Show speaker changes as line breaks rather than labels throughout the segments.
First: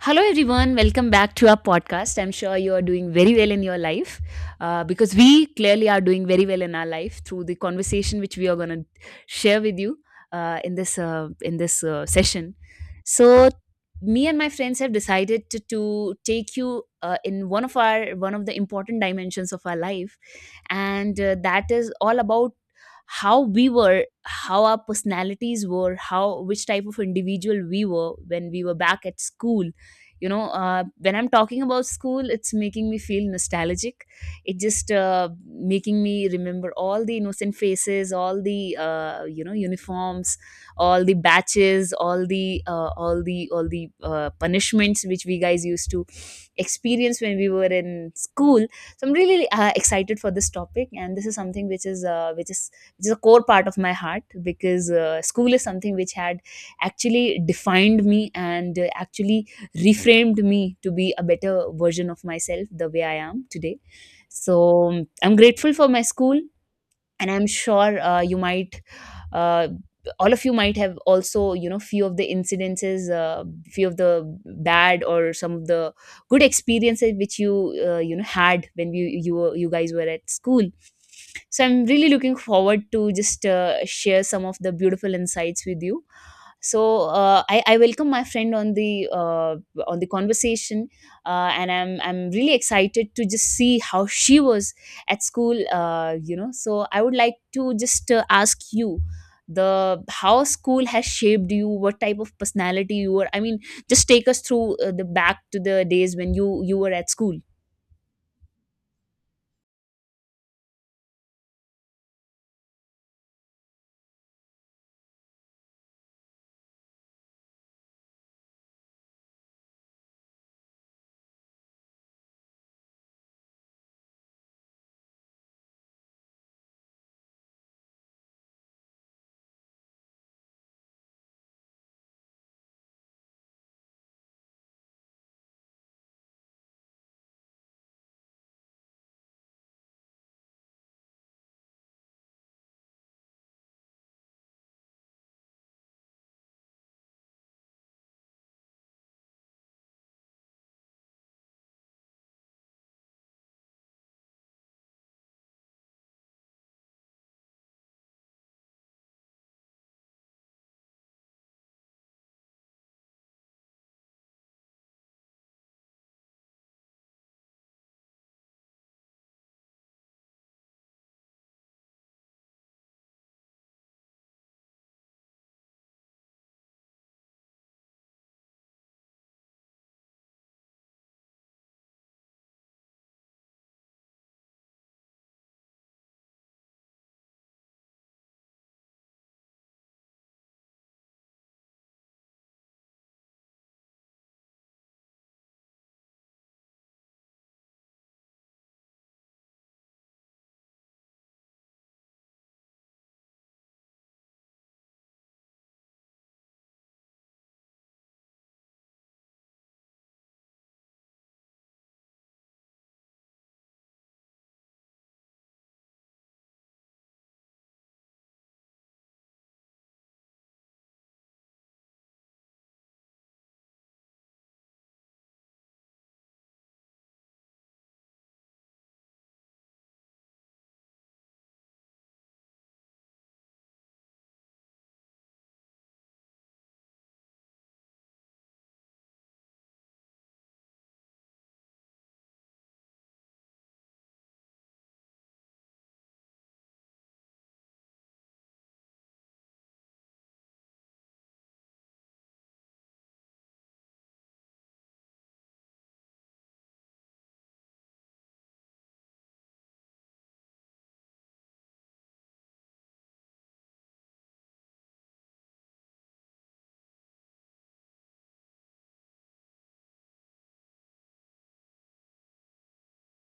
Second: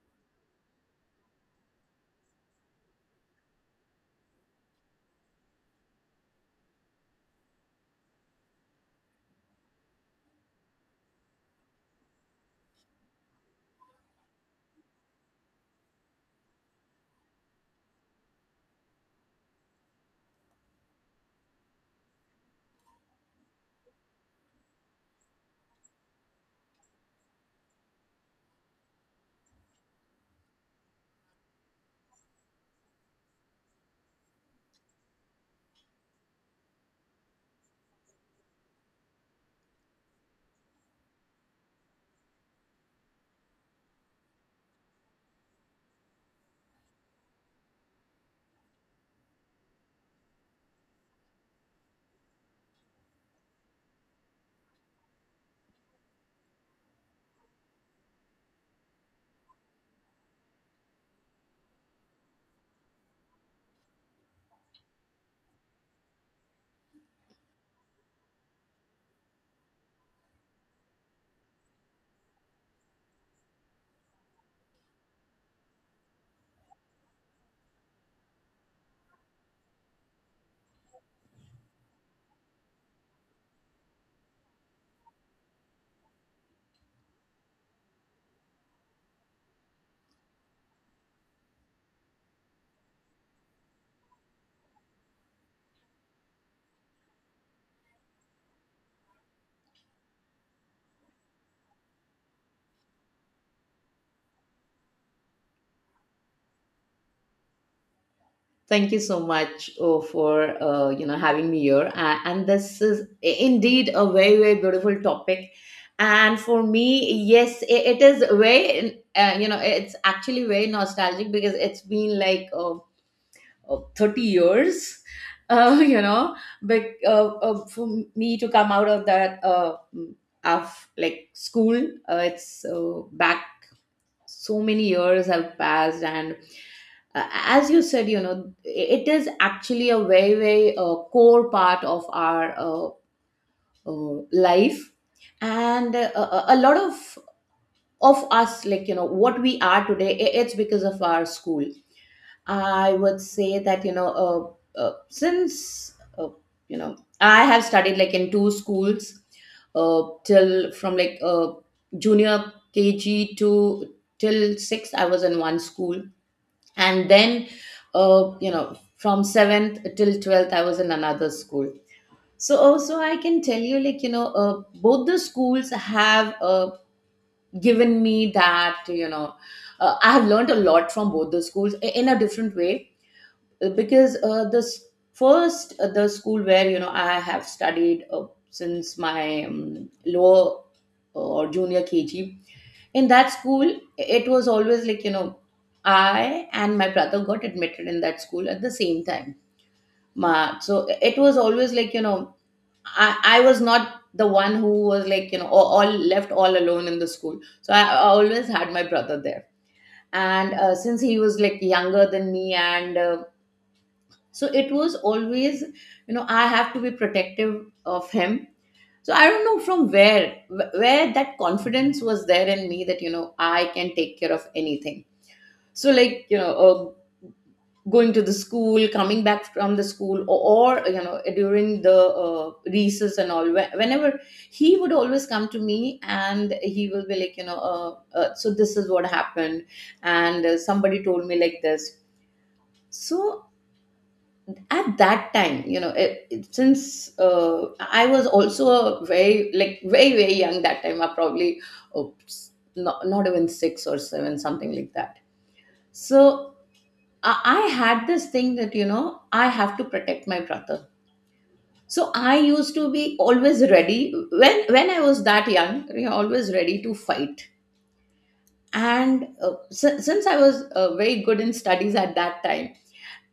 Hello, everyone. Welcome back to our podcast. I'm sure you are doing very well in your life because we clearly are doing very well in our life through the conversation which we are going to share with you in this session. So me and my friends have decided to take you in one of the important dimensions of our life and that is all about how we were how our personalities were how which type of individual we were when we were back at school. You know, when I'm talking about school, it's making me feel nostalgic. It just making me remember all the innocent faces, all the you know, uniforms, all the batches, all the punishments which we guys used to experience when we were in school. So I'm really excited for this topic, and this is something which is which is a core part of my heart because school is something which had actually defined me and actually reframed me to be a better version of myself the way I am today. So I'm grateful for my school, and I'm sure you might uh, all of you might have also, you know, few of the incidences, few of the bad or some of the good experiences which you you know had when you guys were at school. So I'm really looking forward to just share some of the beautiful insights with you. So I welcome my friend on the conversation, and I'm really excited to just see how she was at school. So I would like to just ask you the how school has shaped you, what type of personality you were. I mean, just take us through the back to the days when you were at school.
Thank you so much, oh, for having me here. And this is, indeed, a very, very beautiful topic. And for me, yes, it is very you know it's actually very nostalgic because it's been like 30 years, uh, you know, but for me to come out of that of like school, it's back so many years have passed. And uh, as you said, you know, it is actually a very, very core part of our life, and a lot of us, like, you know, what we are today, it's because of our school. I would say that, since, you know, I have studied, like, in two schools till, from like junior KG to till 6, I was in one school. And then, you know, from 7th till 12th, I was in another school. So, also, I can tell you, like, you know, both the schools have given me that, you know, I have learned a lot from both the schools, in a different way. Because first, the school where, you know, I have studied since my lower, or junior KG, in that school it was always like, you know, I and my brother got admitted in that school at the same time. Ma, so it was always like, you know, I was not the one who was, like, you know, all left all alone in the school. So I always had my brother there. And since he was, like, younger than me, and so it was always, you know, I have to be protective of him. So I don't know from where, where that confidence was there in me, that, you know, I can take care of anything. So, like, you know, uh, going to the school, coming back from the school, or, you know, during the recess and all, whenever, he would always come to me and he will be like, you know, so this is what happened. And somebody told me like this. So at that time, you know, since I was also a very, like, very, very young that time, I probably, oops, not even six or seven, something like that. So I had this thing that, you know, I have to protect my brother. So I used to be always ready when I was that young, you know, always ready to fight. And since I was very good in studies at that time,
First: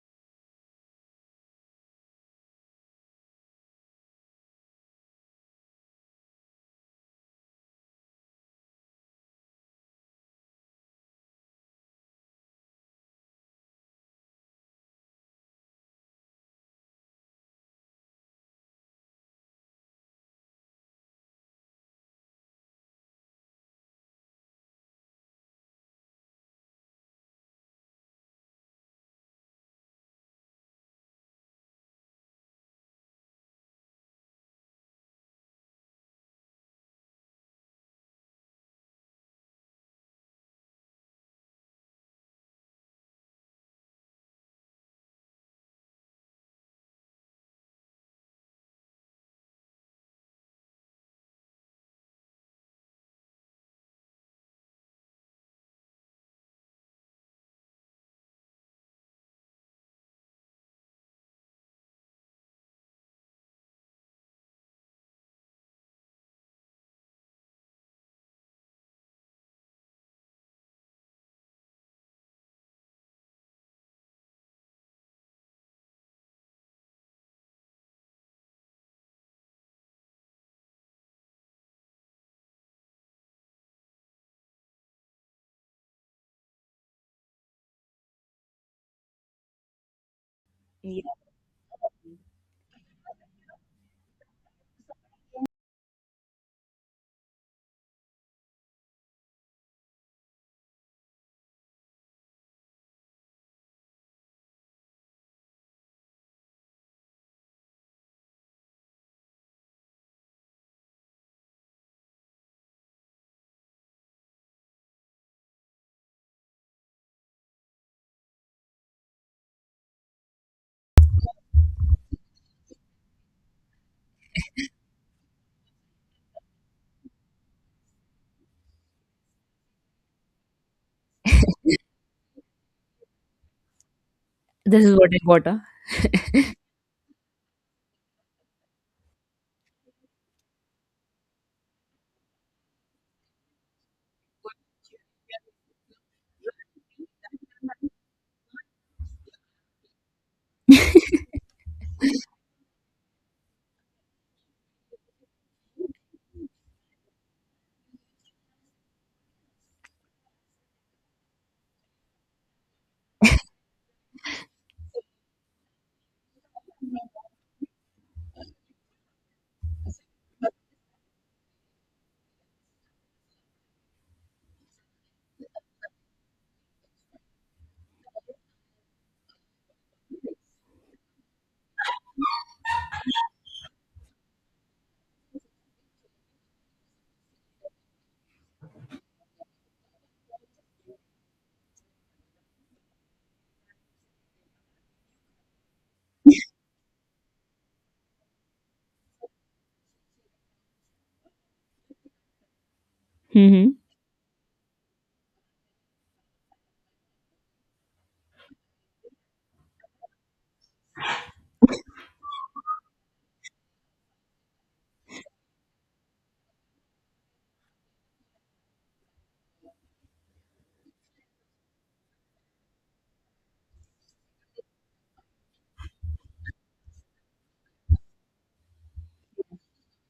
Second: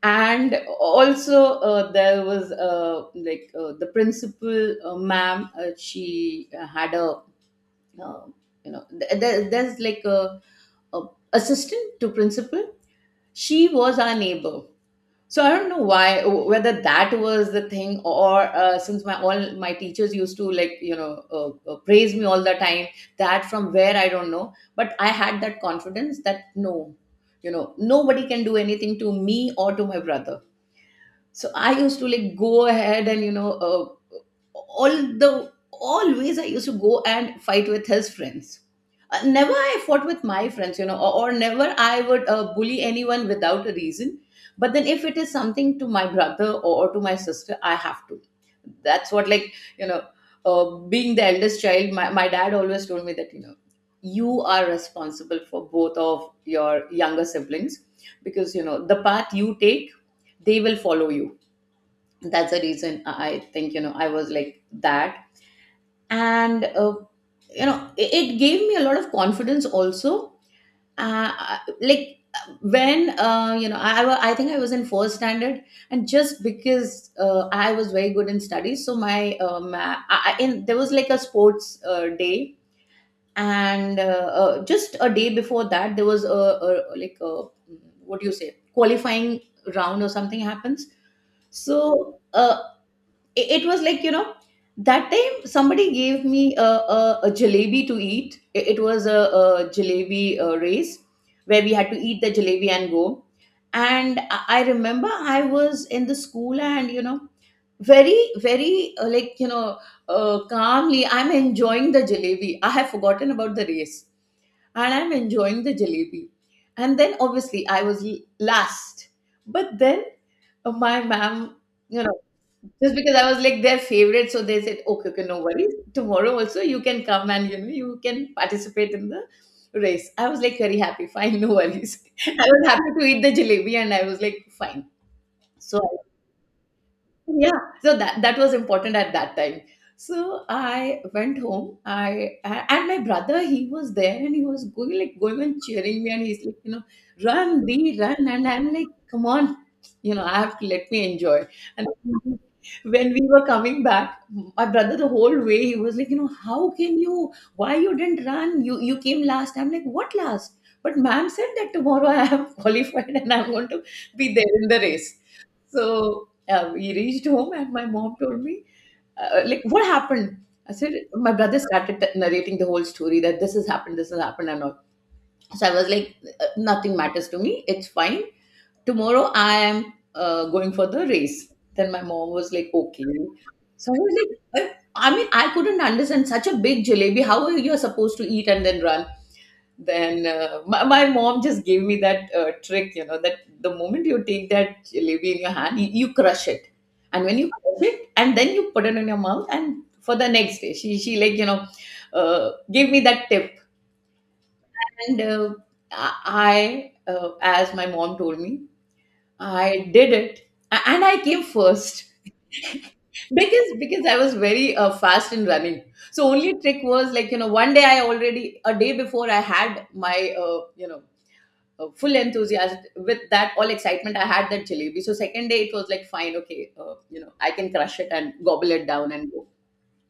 and also there was, like, the principal, ma'am, she had a uh, you know, there's like a assistant to principal. She was our neighbor. So I don't know why, whether that was the thing, or since my, all my teachers used to, like, you know, praise me all the time, that from where I don't know, but I had that confidence that, no, you know, nobody can do anything to me or to my brother. So I used to, like, go ahead, and, you know, all the always I used to go and fight with his friends. Never I fought with my friends, you know, or never I would bully anyone without a reason. But then if it is something to my brother, or to my sister, I have to. That's what, like, you know, being the eldest child, my dad always told me that, you know, you are responsible for both of your younger siblings, because, you know, the path you take, they will follow you. That's the reason I think, you know, I was like that. And you know, it gave me a lot of confidence also. Like, when, you know, I think I was in fourth standard, and just because I was very good in studies, so my, I, in there was like a sports day. And just a day before that there was a like a, what do you say, qualifying round or something happens.
Yeah.
So it was like, you know, that time somebody gave me a jalebi to eat. It was a jalebi race where we had to eat the jalebi and go. And I remember I was in the school, and, you know, very, very like, you know, calmly I'm enjoying the jalebi. I have forgotten about the race. And I'm enjoying the jalebi, and then obviously I was last. But then, oh, my ma'am, you know, just because I was like their favorite, so they said, okay, okay, no worries. Tomorrow also you can come, and, you know, you can participate in the race. I was like very happy, fine, no worries. I was happy to eat the jalebi, and I was like,
This
fine.
is what I got,
So, yeah, so that was important at that time. So I went home. I And my brother, he was there, and he was going and cheering me, and he's like, you know, run, be run. And I'm like, come on, you know, I have to, let me enjoy. And when we were coming back, my brother the whole way he was like, you know, how can you, why you didn't run, you came last. I'm like, what last? But ma'am said that tomorrow I am qualified, and I'm going to be there in the race. So we reached home, and my mom told me, like, what happened? I said, my brother started narrating the whole story that this has happened, and all. So I was like, "Nothing matters to me. It's fine. Tomorrow I am going for the race. Then my mom was like, okay. So I was like, I mean, I couldn't understand such a big jalebi. How are you supposed to eat and then run? Then my mom just gave me that trick, you know, that the moment you take that jalebi in your hand, you crush it, and when you crush it, and then you put it in your mouth. And for the next day, she like, you know, gave me that tip.
Mm-hmm.
And I as my mom told me, I did it, and I came first. Because I was very fast in running. So only trick was, like, you know, one day, I already, a day before, I had my you know, full enthusiasm, with that all excitement I had that jalebi, so second day it was like, fine, okay, you know, I can crush it and gobble it down and go.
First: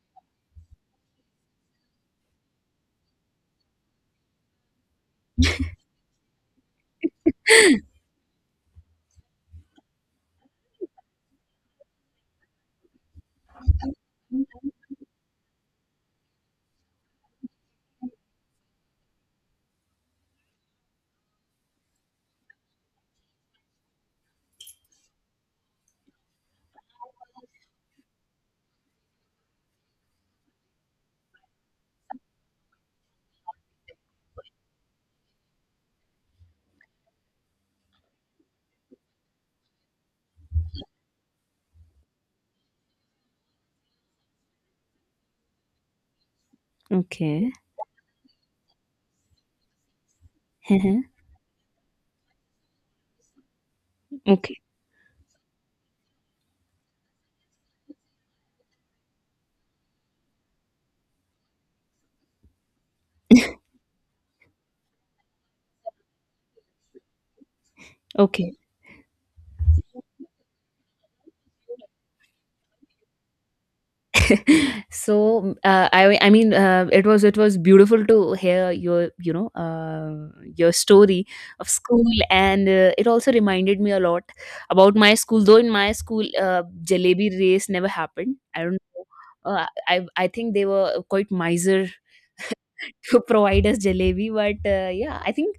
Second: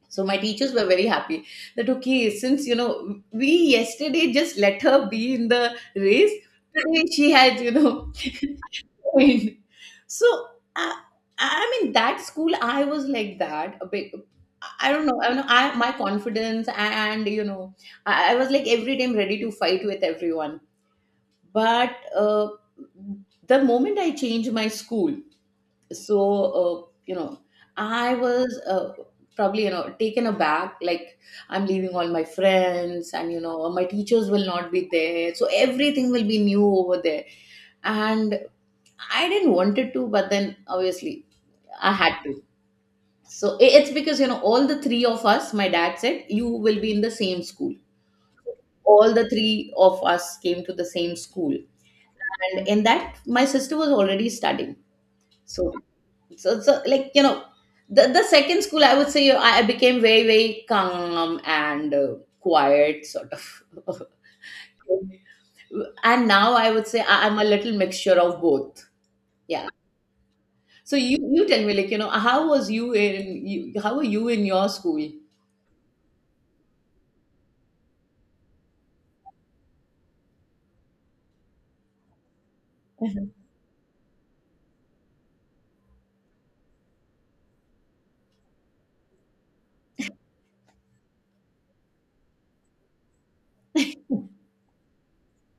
So my teachers were very happy that, okay, since, you know, we yesterday just let her be in the race, today she has, you know, win. So, I, I mean, that school I was like that a bit. I don't know. I don't know. I, my confidence and, you know, I was like every time ready to fight with everyone. But the moment I changed my school, so uh, you know, I was probably, you know, taken aback, like, I'm leaving all my friends, and, you know, my teachers will not be there, so everything will be new over there. And I didn't wanted to, but then obviously I had to. So it's because, you know, all the three of us, my dad said you will be in the same
Okay.
school. All the three of us came to the
Mhm.
same school. And in that, my sister was already
Okay.
studying. So, like, you know, the second school, I would say, I became very, very calm and quiet sort of. And now I would say, I'm a little mixture of
Okay,
both. Yeah. So you tell me, like, you know, how were you in your school?
so I mean it was, it was beautiful to hear your, you know, your story of school. And it also reminded me a lot about my school, though in my school jalebi race never happened. I don't know, uh, I think they were quite miser to provide us jalebi. But yeah, I think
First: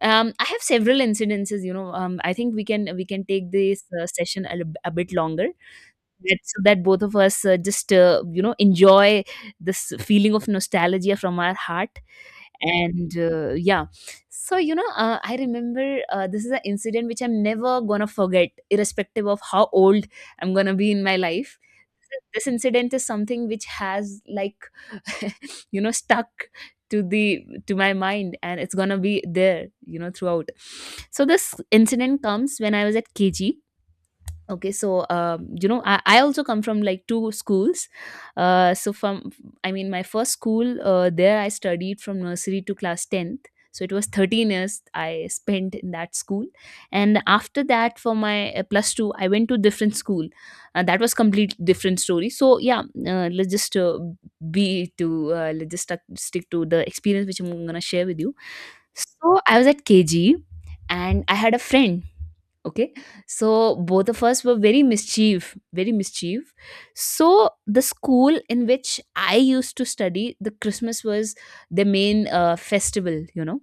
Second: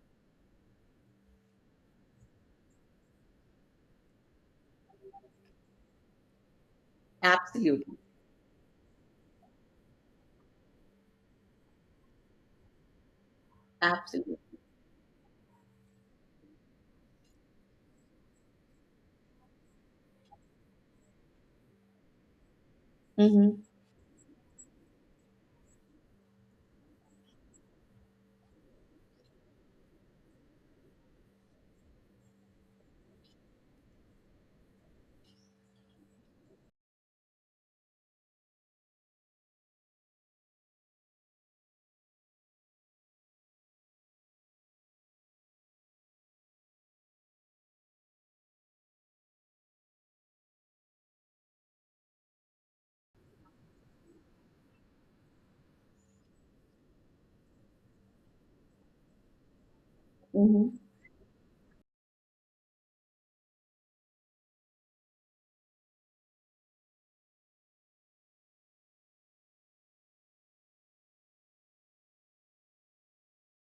I have several incidences, you know. I think we can take this session a bit longer, that so that both of us uh, just
Absolutely,
uh, you know, enjoy this feeling of nostalgia from our heart. And yeah.
absolutely.
So you know, I remember this is an incident which I'm never gonna forget irrespective of how old I'm gonna be in my life. This incident is something
Hmm.
which has like, you know, stuck to the to my mind, and it's gonna be there, you know, throughout. So this incident comes when I was at KG. Okay, so you know, I also come from like two schools. So from, I mean, my first school, there I studied from nursery to class 10th. So it was 13 years I spent in that school, and after that, for my plus 2, I went to different school. That was complete different story. So yeah, let's just be to let's just stick to the experience which I'm going to share with you. So I was at KG,
Hmm.
and I had a friend. Okay, so both of us were very mischief, very mischief. So the school in which I used to study, the Christmas was the main festival, you know.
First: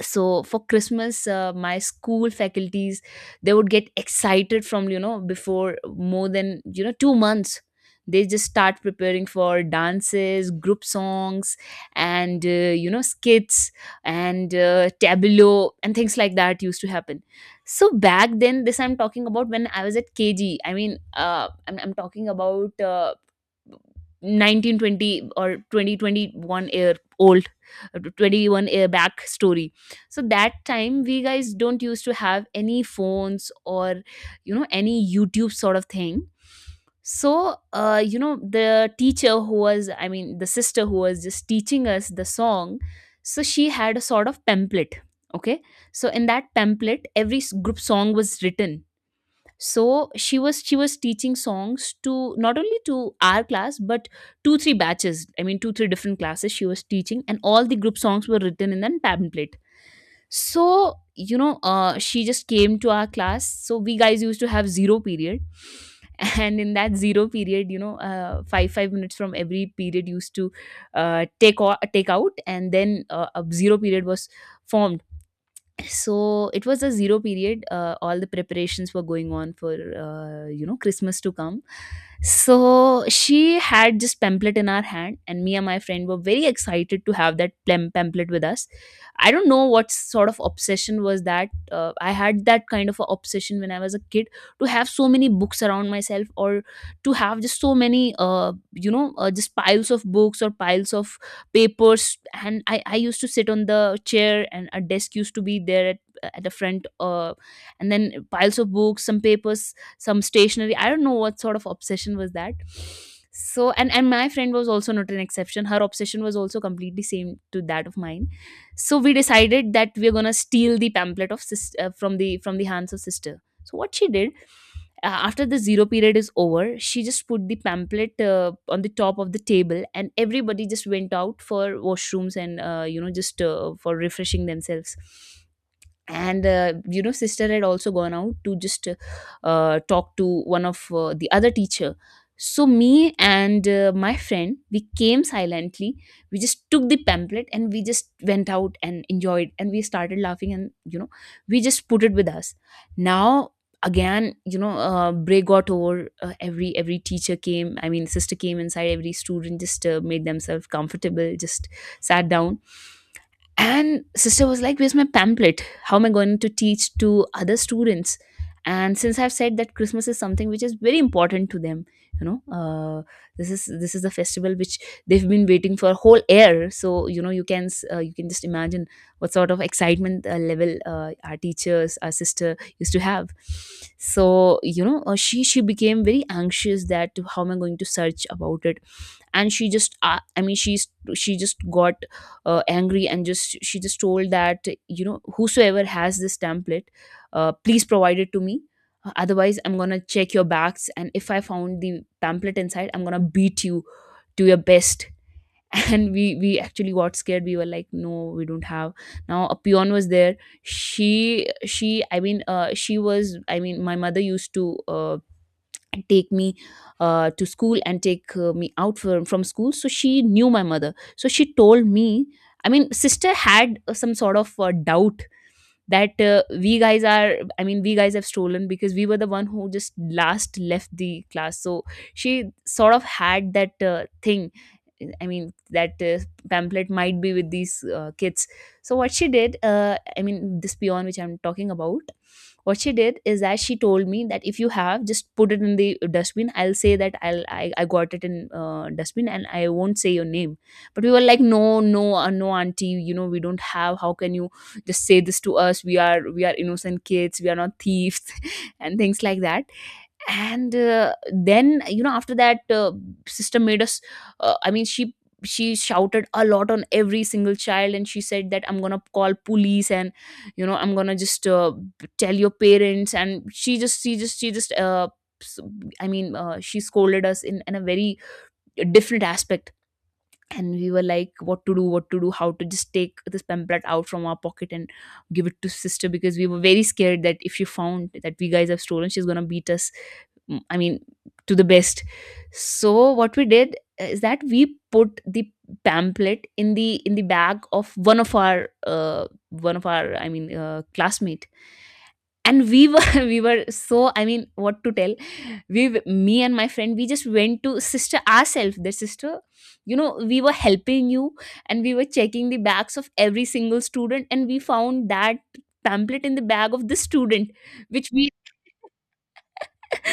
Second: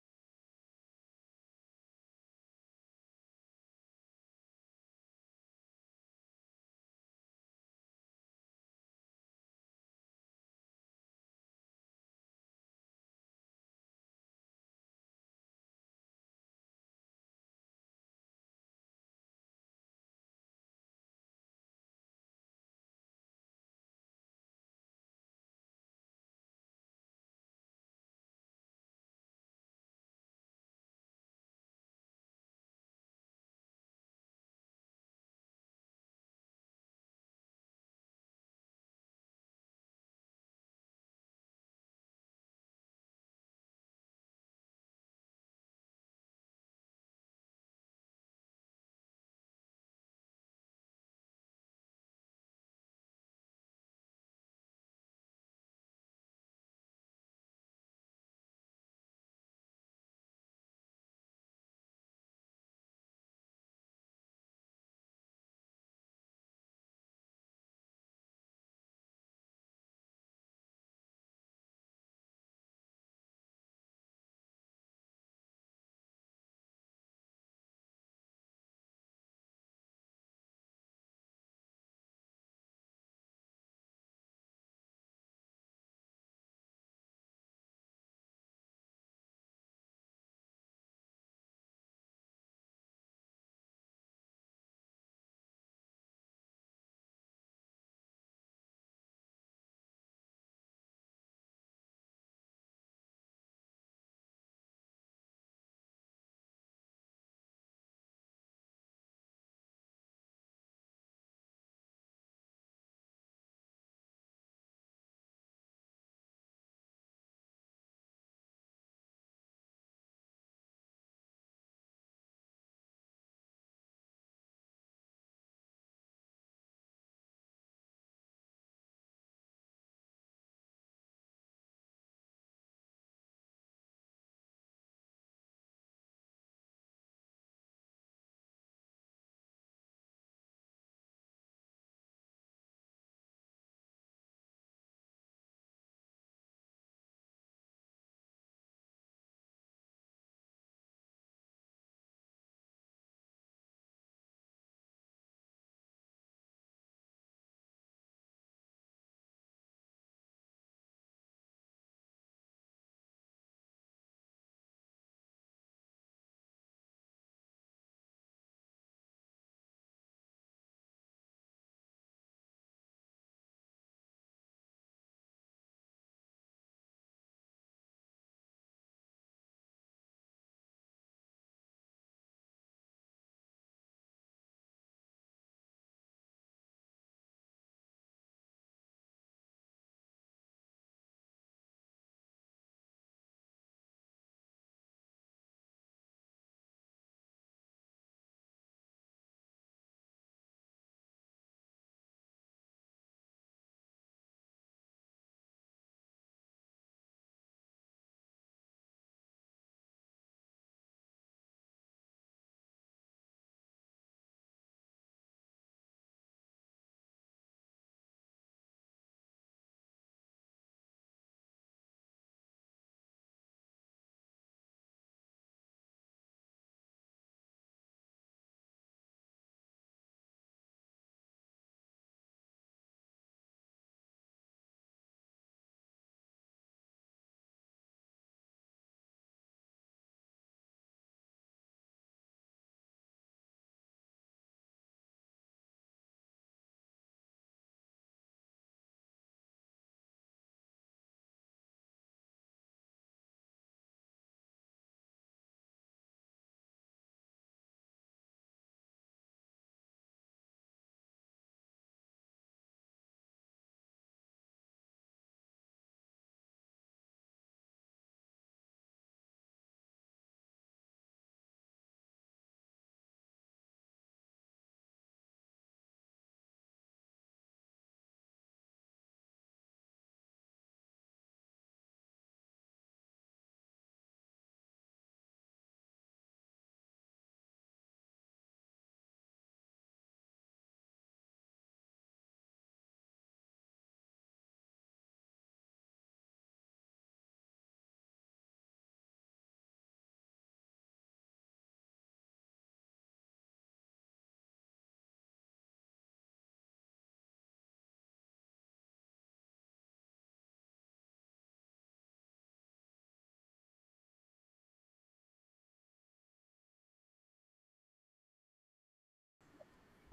So for Christmas, my school faculties, they would get excited from, you know, before more than, you know, 2 months. They just start preparing for dances, group songs, and you know, skits, and tableau and things like that used to happen. So back then, this I'm talking about when I was at KG, I mean, I'm talking about 1920 or 2021 year old, 21-year back story. So that time we guys don't used to have any phones or, you know, any YouTube sort of thing. So you know, the teacher who was, I mean, the sister who was just teaching us the song, so she had a sort of pamphlet. Okay, so in that pamphlet every group song was written. So she was teaching songs to not only to our class but 2, 3 batches, I mean, 2, 3 different classes she was teaching, and all the group songs were written in that pamphlet. So you know, she just came to our class. So we guys used to have zero period, and in that zero period, you know, 5, 5 minutes from every period used to take out, and then a zero period was formed. So it was a zero period. All the preparations were going on for, you know, Christmas to come. So she had this pamphlet in our hand, and me and my friend were very excited to have that pamphlet with us. I don't know what sort of obsession was that. I had that kind of a obsession when I was a kid, to have so many books around myself, or to have just so many, you know, just piles of books or piles of papers. And I used to sit on the chair, and a desk used to be there at the front, and then piles of books, some papers, some stationery. I don't know what sort of obsession was that. So and my friend was also not an exception. Her obsession was also completely same to that of mine. So we decided that we're gonna steal the pamphlet of from the hands of sister. So what she did, after the zero period is over, she just put the pamphlet on the top of the table, and everybody just went out for washrooms and, you know, just for refreshing themselves. And you know, sister had also gone out to just talk to one of the other teacher. So me and my friend, we came silently. We just took the pamphlet, and we just went out and enjoyed, and we started laughing, and you know, we just put it with us. Now, again, you know, break got over. Every every teacher came, I mean, sister came inside. Every student just made themselves comfortable, just sat down. And sister was like, "Where's my pamphlet? How am I going to teach to other students?" And since I've said that Christmas is something which is very important to them, you know, this is, this is the festival which they've been waiting for a whole year. So you know, you can you can just imagine what sort of excitement level our teachers, our sister used to have. So you know, she became very anxious that how am I going to search about it. And she just she just got angry, and just she just told that, you know, whosoever has this template, please provide it to me. Otherwise, I'm gonna check your backs, and if I found the pamphlet inside, I'm gonna beat you to your best. and we actually got scared. We were like, no, we don't have. Now a peon was there. She I mean she was I mean my mother used to take me to school and take me out from school. So she knew my mother, so she told me, I mean, sister had some sort of doubt that we guys are I mean we guys have stolen, because we were the one who just last left the class. So she sort of had that thing, I mean, that pamphlet might be with these kids. So what she did, I mean, this peon which I'm talking about, what she did is that she told me that if you have just put it in the dustbin, I'll say that I got it in dustbin, and I won't say your name. But we were like, no, no, no, auntie, you know, we don't have. How can you just say this to us? We are, we are innocent kids. We are not thieves. and things like that. And then you know, after that, sister made us uh, i mean she she shouted a lot on every single child, and she said that I'm Gonna call police, and you know I'm gonna just tell your parents. And she just she just she just s- I mean she scolded us in, a very different aspect. And we were like, what to do, what to do, how to just take this pamphlet out from our pocket and give it to sister, because we were very scared that if she found that we guys have stolen, she's gonna beat us, I mean, to the best. So what we did is that we put the pamphlet in the bag of one of our classmate. And we were we were so, I mean, what to tell. Me and my friend, we just went to sister ourselves, the sister, you know, we were helping you. And we were checking the bags of every single student, and we found that pamphlet in the bag of this student, which we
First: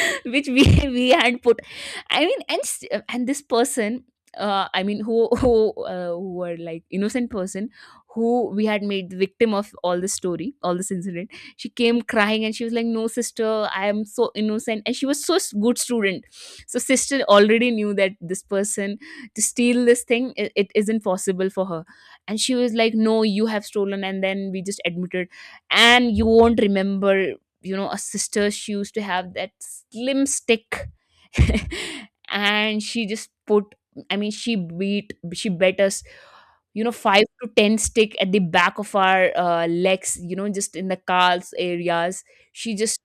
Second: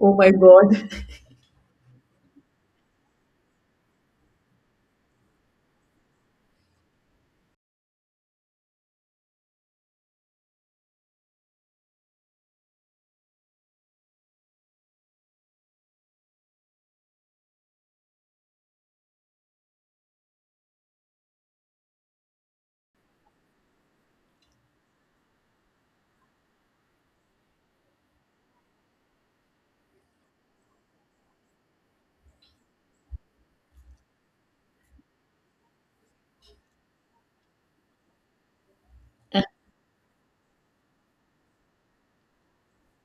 Oh my
which
god.
we had put. I mean, and this person, I mean, who who were like innocent person, who we had made the victim of all this story, all this incident. She came crying, and she was like, "No, sister, I am so innocent," and she was so good student. So sister already knew that this person, to steal this thing, it isn't possible for her. And she was like, "No, you have stolen," and then we just admitted. And you won't remember, you know, a sister, she used to have that slim stick. And she just put, I mean, she bet us, you know, 5 to 10 stick at the back of our legs, you know, just in the calves areas. She just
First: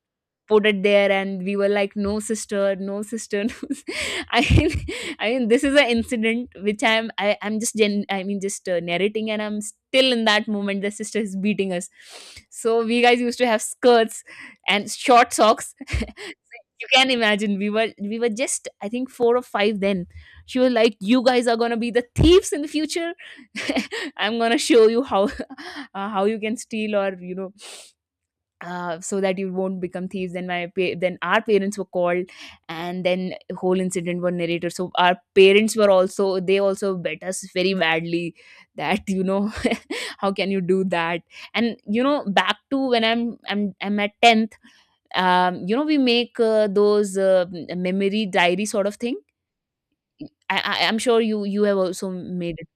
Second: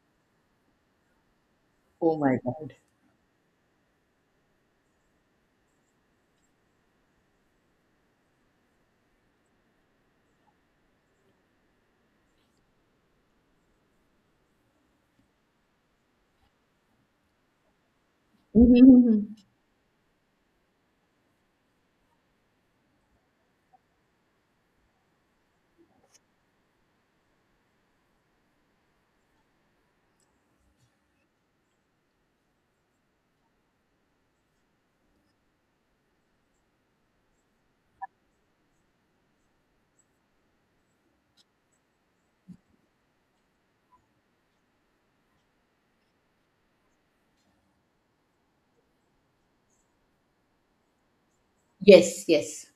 put it there, and we were like,
Oh
"No,
my god.
sister, no, sister. No, sis-" I mean, this is an incident which I'm just, narrating, and I'm still in that moment. The sister is beating us, so we guys used to have skirts and short socks. Can imagine, we were just,
Mhm,
I
mhm,
think,
mhm.
4 or 5 then. She was like, "You guys are gonna be the thieves in the future." "I'm gonna show you how how you can steal, or you know, so that you won't become thieves." Then then our parents were called, and then whole incident were narrated. So our parents were also, they also bet us very badly, that, you know, how can you do that. And you know, back to when I'm at 10th, you know, we make those memory diary sort of thing. I'm sure you have also
Yes,
made it.
yes.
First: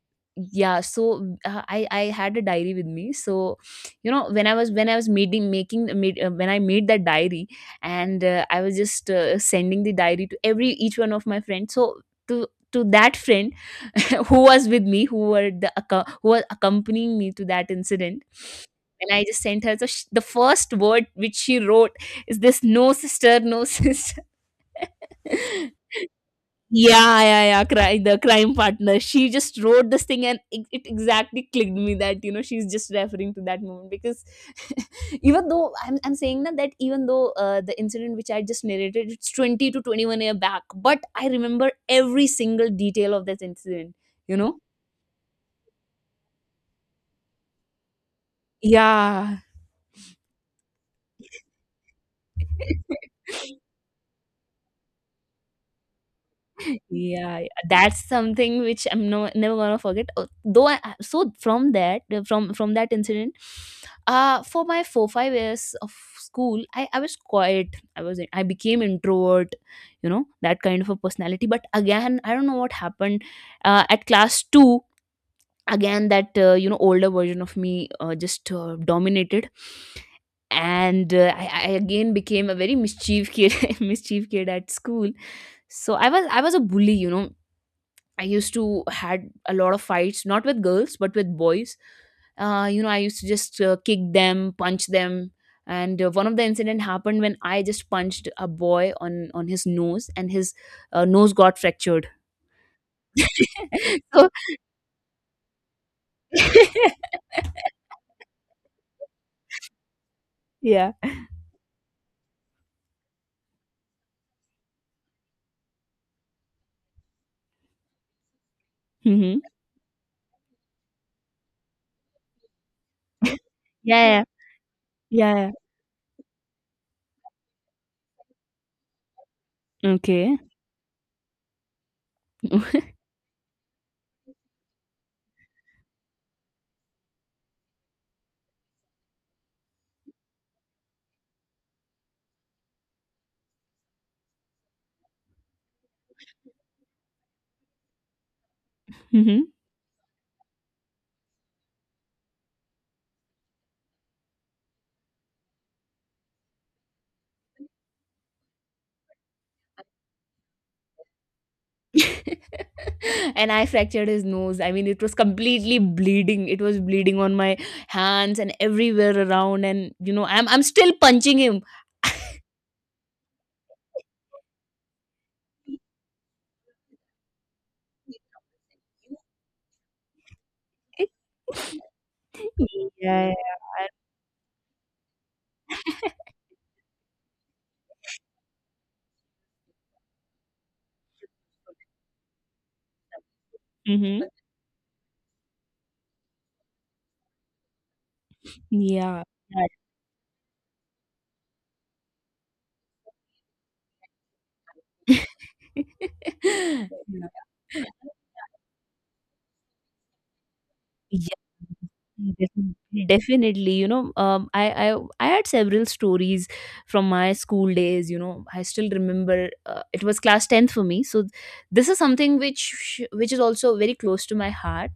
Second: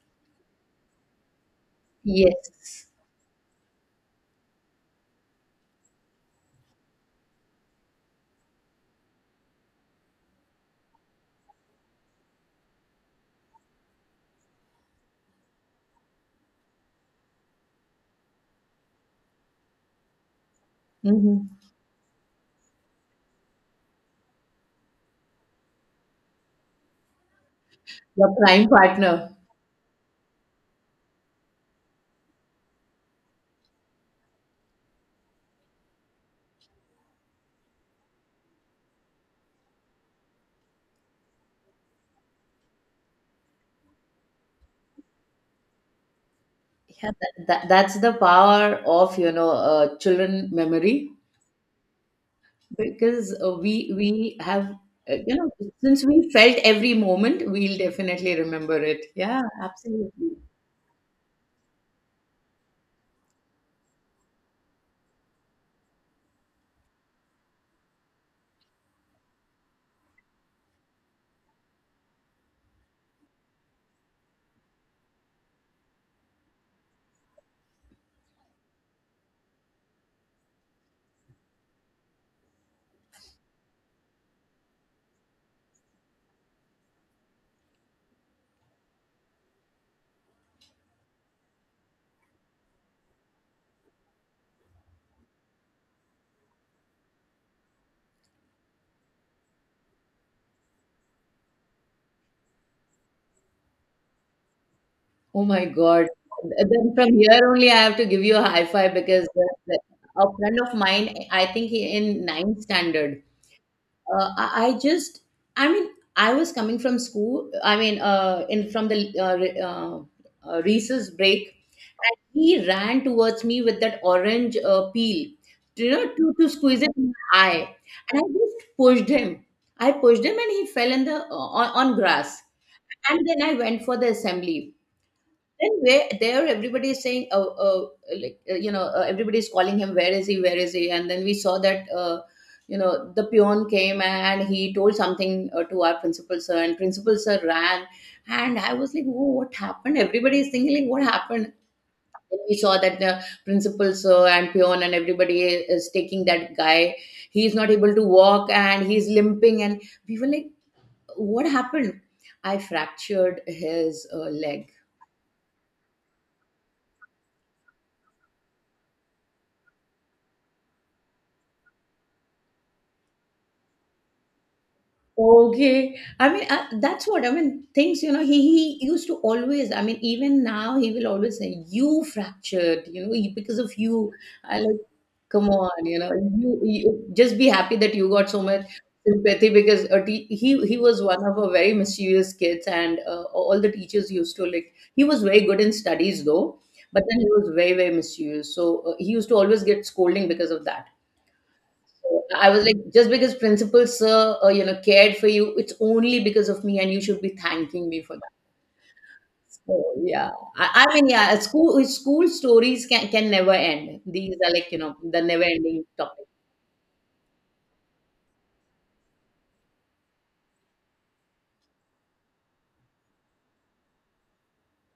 Yeah, so I had a diary with
Yes.
me. So, you know, when I was when I made that diary, and I was just sending the diary to every each one of my friends. So to that friend who was with me, who was accompanying me to that incident, and I just sent her. So sh the first word which
Hmm.
she wrote is this: "No sister, no sister." Yeah, yeah, yeah. Cry, the
Your
crime
prime
partner. She
partner.
just wrote this thing, and it exactly clicked me that, you know, she's just referring to that moment. Because even though I'm saying that even though the incident which I just narrated, it's 20 to 21 year back, but I remember every single detail of this incident. You know?
Yeah, that's the power of, you
Yeah.
know, children memory. Because we have you know, since we felt every
Yeah,
moment,
yeah.
we'll
That's
definitely
something
remember
which
it.
I'm no,
Yeah,
never gonna forget.
absolutely.
Though, so from that, from that incident, for my 4 5 years of school, I was quiet. I became introvert, you know, that kind of a personality. But again, I don't know what happened. At class two, again that you know older version of me just dominated. And I again became a very mischief kid mischief kid at school. So I was a bully, you know. I used to had a lot of fights, not with girls but with boys. You know, I used to just kick them, punch them. And one of the incident happened when I just punched a boy on his nose, and his nose got fractured. So
Oh my God. Then from here only, I have to give you a high five, because a friend of
yeah.
mine, I think he in ninth standard, uh, I, I just I mean, I was coming from school, I mean, in from the uh,
Mhm.
re- uh, recess break, and he ran towards me with that
Yeah, yeah.
orange peel,
Yeah, yeah.
you know, to squeeze it in my eye. And I just pushed him. I pushed
Okay.
him, and he fell on grass. And then I went for the assembly. Then where there, everybody is saying, oh, oh, like, you know, everybody is calling him, where is he, where is he? And then we saw that, you know, the peon came and he told something to our principal sir, and principal sir ran, and I was like, oh,
Mhm.
what happened? Everybody is thinking, like, what happened? Then we saw that the principal sir and peon and everybody is taking that guy. He is not able to walk, and he's limping, and we were like, what happened? I fractured
And I
his
fractured his nose.
leg.
I mean, it was completely bleeding. It was bleeding on my hands and everywhere around. And you know, I'm still punching him.
Okay. I mean, that's what I mean. Things, you know, he used to always, I mean, even now he will always say, you fractured, you know,
Yeah.
Because of you." I, like, come on, you know, you just be happy that you got so much sympathy, because he was one of our very mischievous kids, and all the teachers
Mhm.
used to, like, he was very good in studies though, but then he was very, very mischievous. So he
Yeah.
used to always get scolding because of that. I was like, just because principal sir, you know, cared for you, it's only because of me,
Yeah.
and you should be thanking me for that. So, yeah, I mean,
Yeah.
yeah, school
Defin
stories can never
Definitely, you
end.
know,
These are, like, you
I
know, the
I
never
had
ending
several
topic.
stories from my school days, you know. I still remember, it was class 10th for me. So this is something which is also very close to my heart.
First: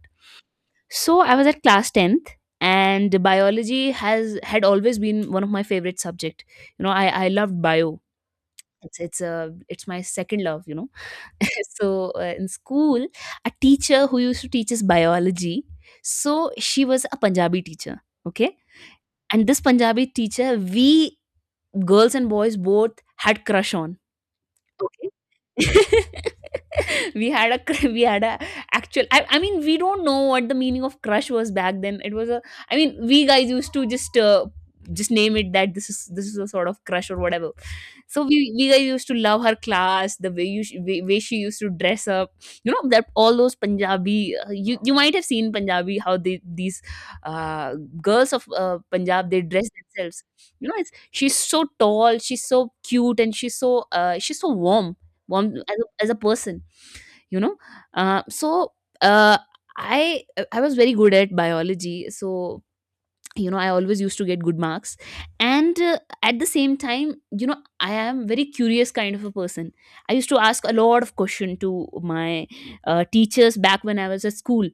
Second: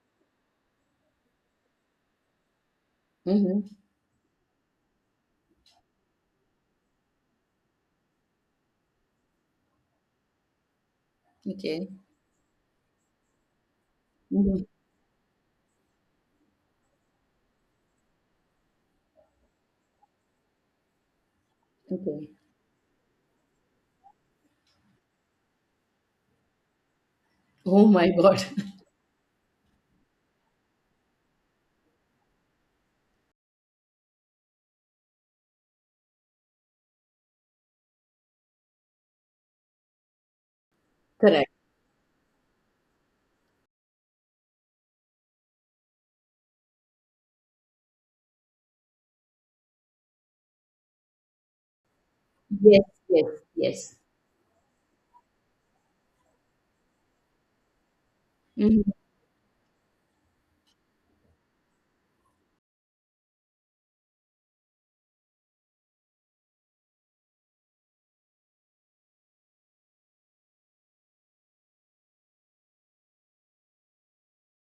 So I was at class 10th, and
Hmm.
biology has had always been one of my favorite subject. You know, I loved bio, it's my second love, you know.
Okay.
So in school, a teacher who used to
Hmm.
teach us biology, so she was a Punjabi teacher, okay. And this Punjabi teacher, we girls and
Okay.
boys both had crush on. Okay,
Oh
we
my
had a
God.
actual, I mean, we don't know what the meaning of crush was back then. It was a, I mean, we guys used to just name it that this is a sort of crush or whatever. So we guys used to love her class, the way way she
Correct.
used to dress up, you know, that all those Punjabi, you you might have seen Punjabi how they, these uh, girls of Punjab, they dress themselves. You know, it's she's so tall, she's so
Yes.
cute,
Yes.
and
Yes.
she's so warm one as as a person, you know. uh, so
Hmm.
uh, i I was very good at biology, so you know I always used to get good marks. And at the same time, you know, I am very curious kind of a person. I used to ask a lot of question to my teachers back when I was at school.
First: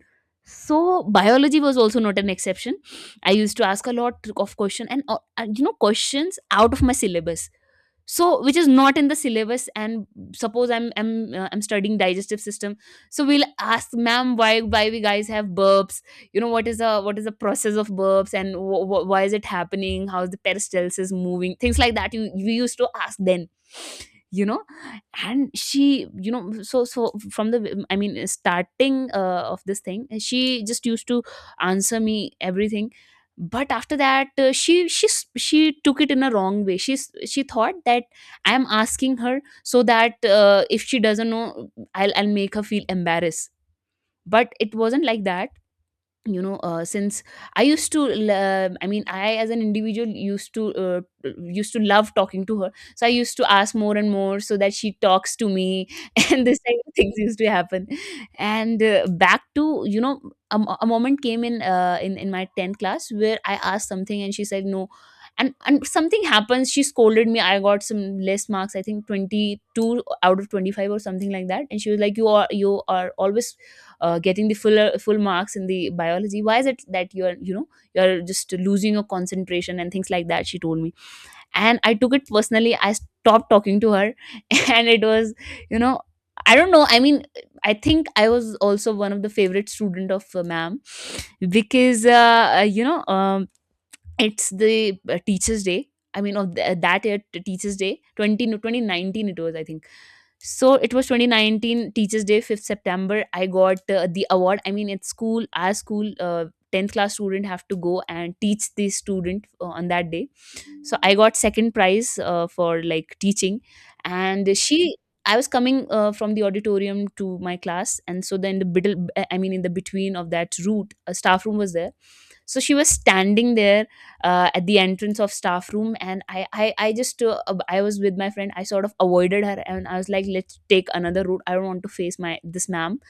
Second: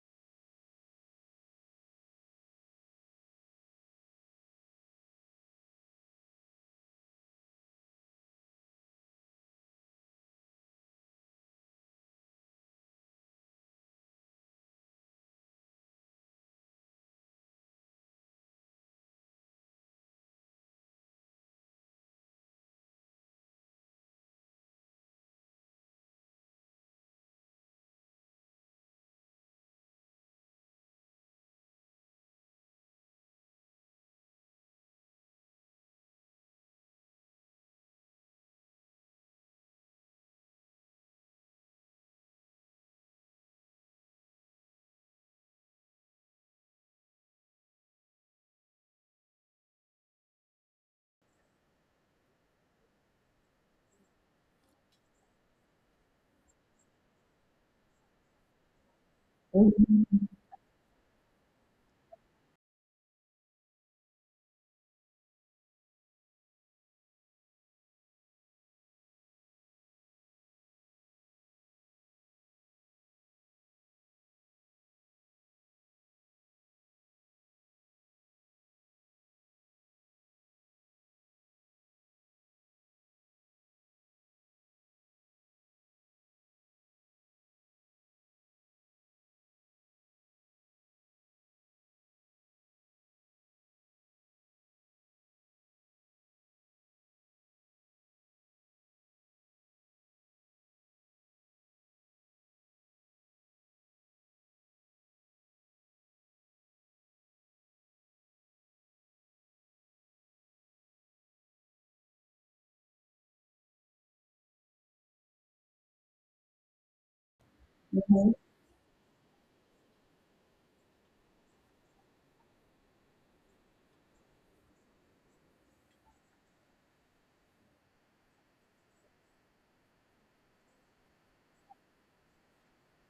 So biology was also not an exception. I used to ask a lot of question, and you know, questions out of my syllabus, so which is not in the syllabus. And suppose I'm studying digestive system, so we'll ask ma'am, why we guys have burps, you know, what is the process of burps, and why is it happening, how is the peristalsis moving, things like that, you we used to ask then, you know. And she you know so so from the, I mean, starting of this thing, she just used to answer me everything. But after that, she took it in a wrong way. She thought that I am asking her so that if she doesn't know, I'll make her feel embarrassed. But it wasn't like that, you know. Since I used to I mean, I as an individual used to love talking to her, so I used to ask more and more so that she talks to me. And this type of things used to happen. And back to, you know,
Hmm.
a moment came in my 10th class where I asked something and she said no. And something happens, she scolded me. I got some less marks, I think 22 out of 25 or something like that. And she was like, "You are always getting the full marks in the biology, why is it that you're, you know, you're just losing your concentration," and things like that she told me. And I took it personally, I stopped talking to her. And it was, you know, I don't know, I mean, I think I was also one of the favorite student of ma'am. Because you know, it's the teachers day, I mean, of that year, teachers day 20 no, 2019 it was, I think. So it was 2019 Teachers Day, 5th September. I got the award. I mean, it's school, our school, 10th class student have to go and teach the student on that day. So I got second prize for like teaching. And she, I was coming from the auditorium to my class and so then the middle, I mean in the between of that route, a staff room was there. So she was standing there at the entrance of staff room, and I just I was with my friend. I sort of avoided her and I was like, let's take another route, I don't want to face my this ma'am.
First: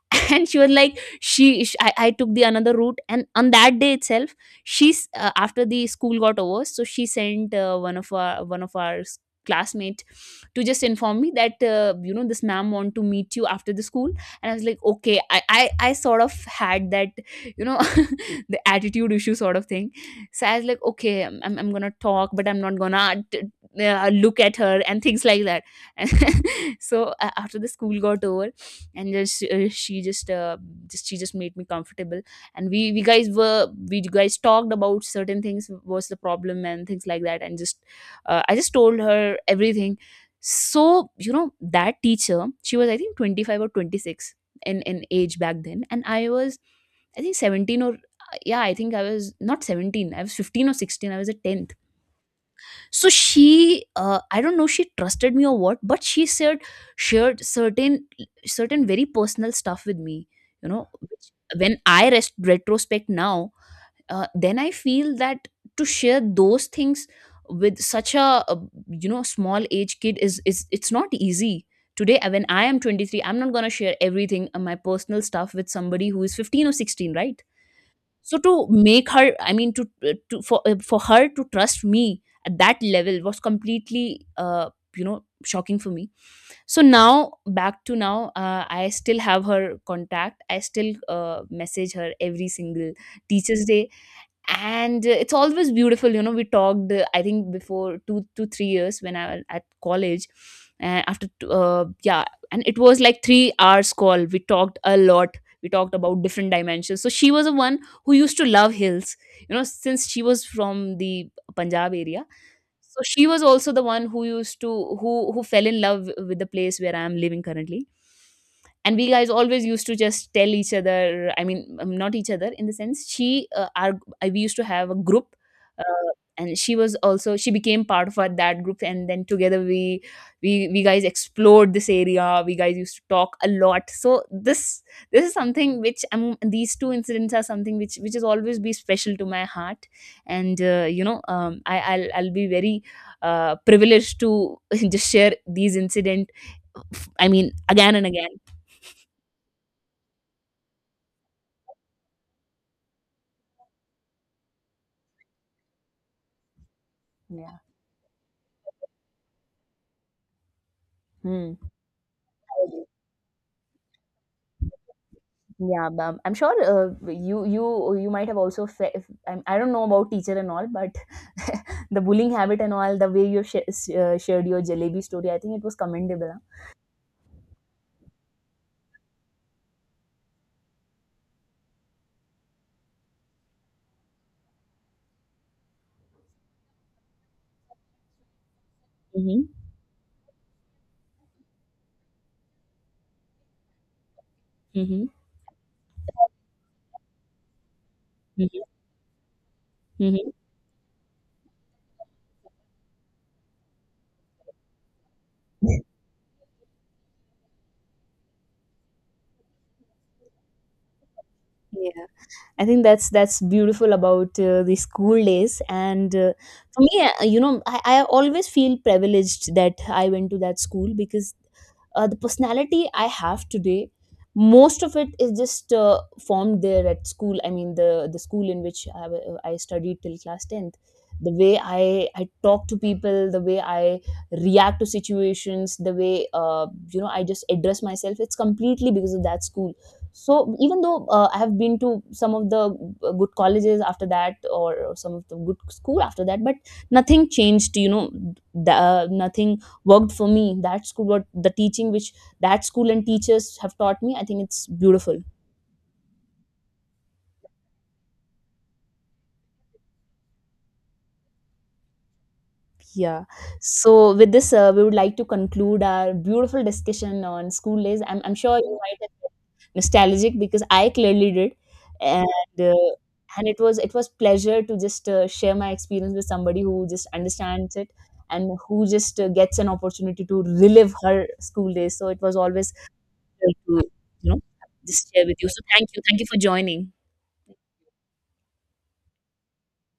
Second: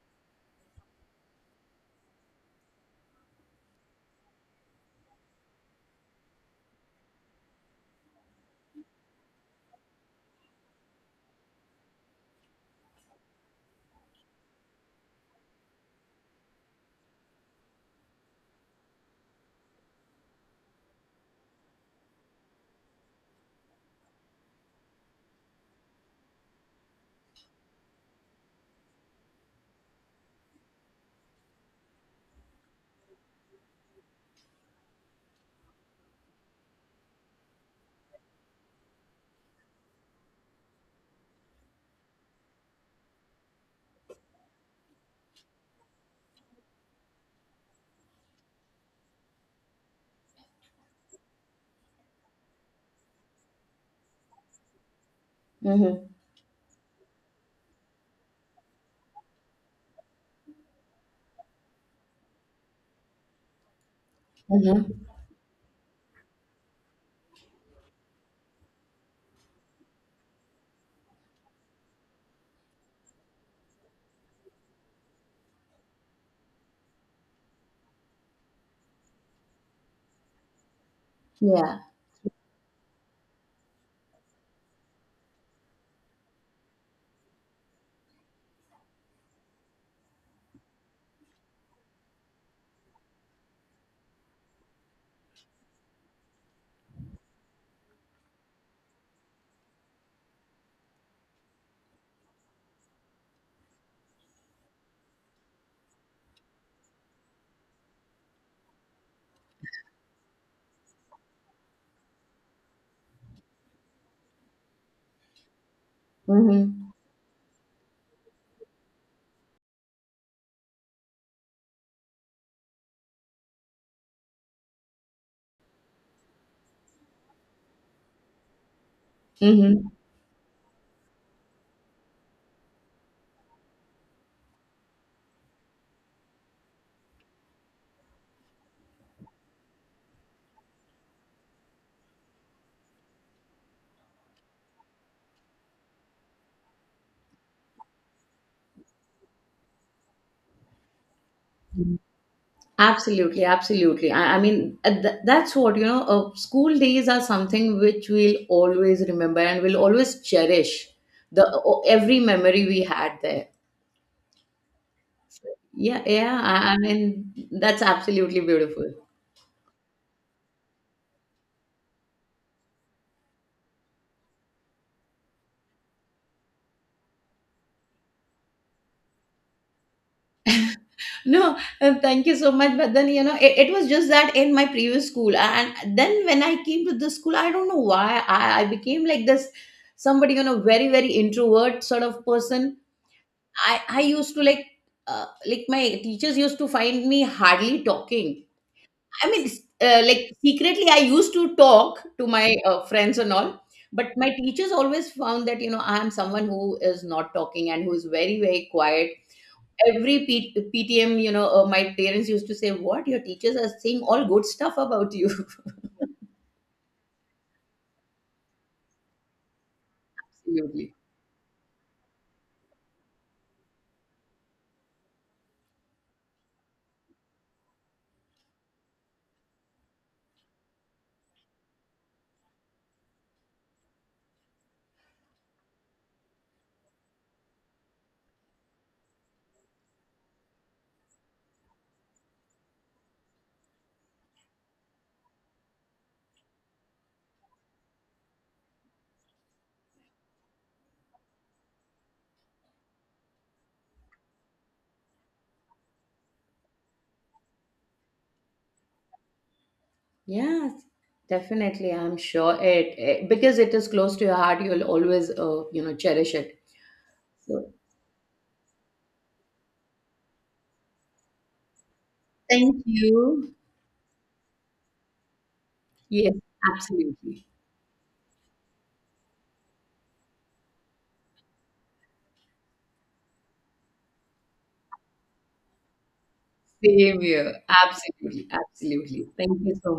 And she was like, I took the another route, and on that day itself she's, after the school got over, so she sent one of our classmate to just inform me that you know, this ma'am want to meet you after the school. And I was like, okay, I sort of had that, you know the attitude issue sort of thing. So I was like, okay, I'm gonna talk, but I'm not gonna look at her and things like that. So after the school got over, and just she just she just made me comfortable. And we guys talked about certain things was the problem and things like that, and just I just told her everything. So you know, that teacher, she was I think 25 or 26 in age back then, and I was I think 17 or yeah, I think I was not 17, I was 15 or 16, I was a 10th. So she, I don't know, she trusted me or what,
Hmm.
but she shared, shared certain, certain very personal stuff with me, you know, which when I retrospect now, then I
Hmm.
feel that to share those things with such a, small age kid is it's not easy. Today, when I am 23, I'm not going to share everything, my personal stuff with somebody who is 15 or 16, right? So to make her, I mean to for her to
Yeah.
trust me at that level was completely, shocking for me. So now, back to now, I still have her contact, I still message her every single teachers day. And it's always beautiful, you know, we talked I think before 2 to 3 years when I was at college. And after yeah, and it was like 3 hours call, we talked a lot. We talked about different dimensions. So she was the one who used to love hills, you know, since she was from the Punjab area. So she was also the one who used to, who fell in love with the place
Hmm.
where I am living currently. And we guys always used to just tell each other. I mean, not each other in the sense. She, we used to have a group, uh, and she was also, she became part of our, that group. And then together
Hmm.
we guys explored this area. We guys used to talk a lot. So this is something which, these two incidents are something which is always be special to my heart. And I'll be very privileged to just share these incident I mean again and again.
Absolutely, absolutely. I mean, that's what, you know, school days are
Yeah.
something which we'll always remember, and we'll always cherish
Hmm.
every
I
memory we
agree.
had there.
Yeah,
Yeah,
I'm
yeah.
sure,
I mean,
you you
that's
you might have
absolutely
also
beautiful.
I don't know about teacher and all, but the bullying habit and all, the way you shared your jalebi story, I think it was commendable, huh?
No, thank you so much. But then, you know, it was just that in my previous school. And then when I came to this school, I don't know why I became like
Mm-hmm.
this, somebody, you know, very, very introvert sort of person. I used to, like,
Mm-hmm.
like my teachers used to find me hardly talking.
Mm-hmm.
I mean,
Mm-hmm.
like, secretly, I used to talk to my friends and all, but my teachers always found that, you know, I am someone who is not talking, and who is very, very quiet. Every PTM, you know, my
Yeah.
parents used to
I
say,
think
"What
that's
your
that's
teachers are
beautiful
saying, all
about
good
the
stuff about
school
you."
days. And for me, I always feel privileged that I went to that school,
Absolutely.
because the personality I have today, most of it is just formed there at school. I mean, the school in which I studied till class tenth. The way I talk to people, the way I react to situations, the way, I just address myself. It's completely because of that school. So even though I have been to some of the good colleges after that or some of the good school after that, but nothing changed, you know. Nothing worked for me. That school, what the teaching which that school and teachers have taught me, I think it's beautiful.
Yes, definitely. I'm sure it,
Yeah.
it because it is
So
close to
with
your
this,
heart. You'll
we would like to
always,
conclude
you know,
our
cherish it.
beautiful discussion on
So
school days. I'm sure you might have been nostalgic, because I clearly did, and
thank
uh,
you.
it was pleasure to just share my experience with
Yes,
somebody who just
absolutely.
understands it and who just gets an opportunity to relive her school days. So it was always great to, you know, just share with you. So thank you for joining.
Same here. Absolutely. Absolutely. Thank you so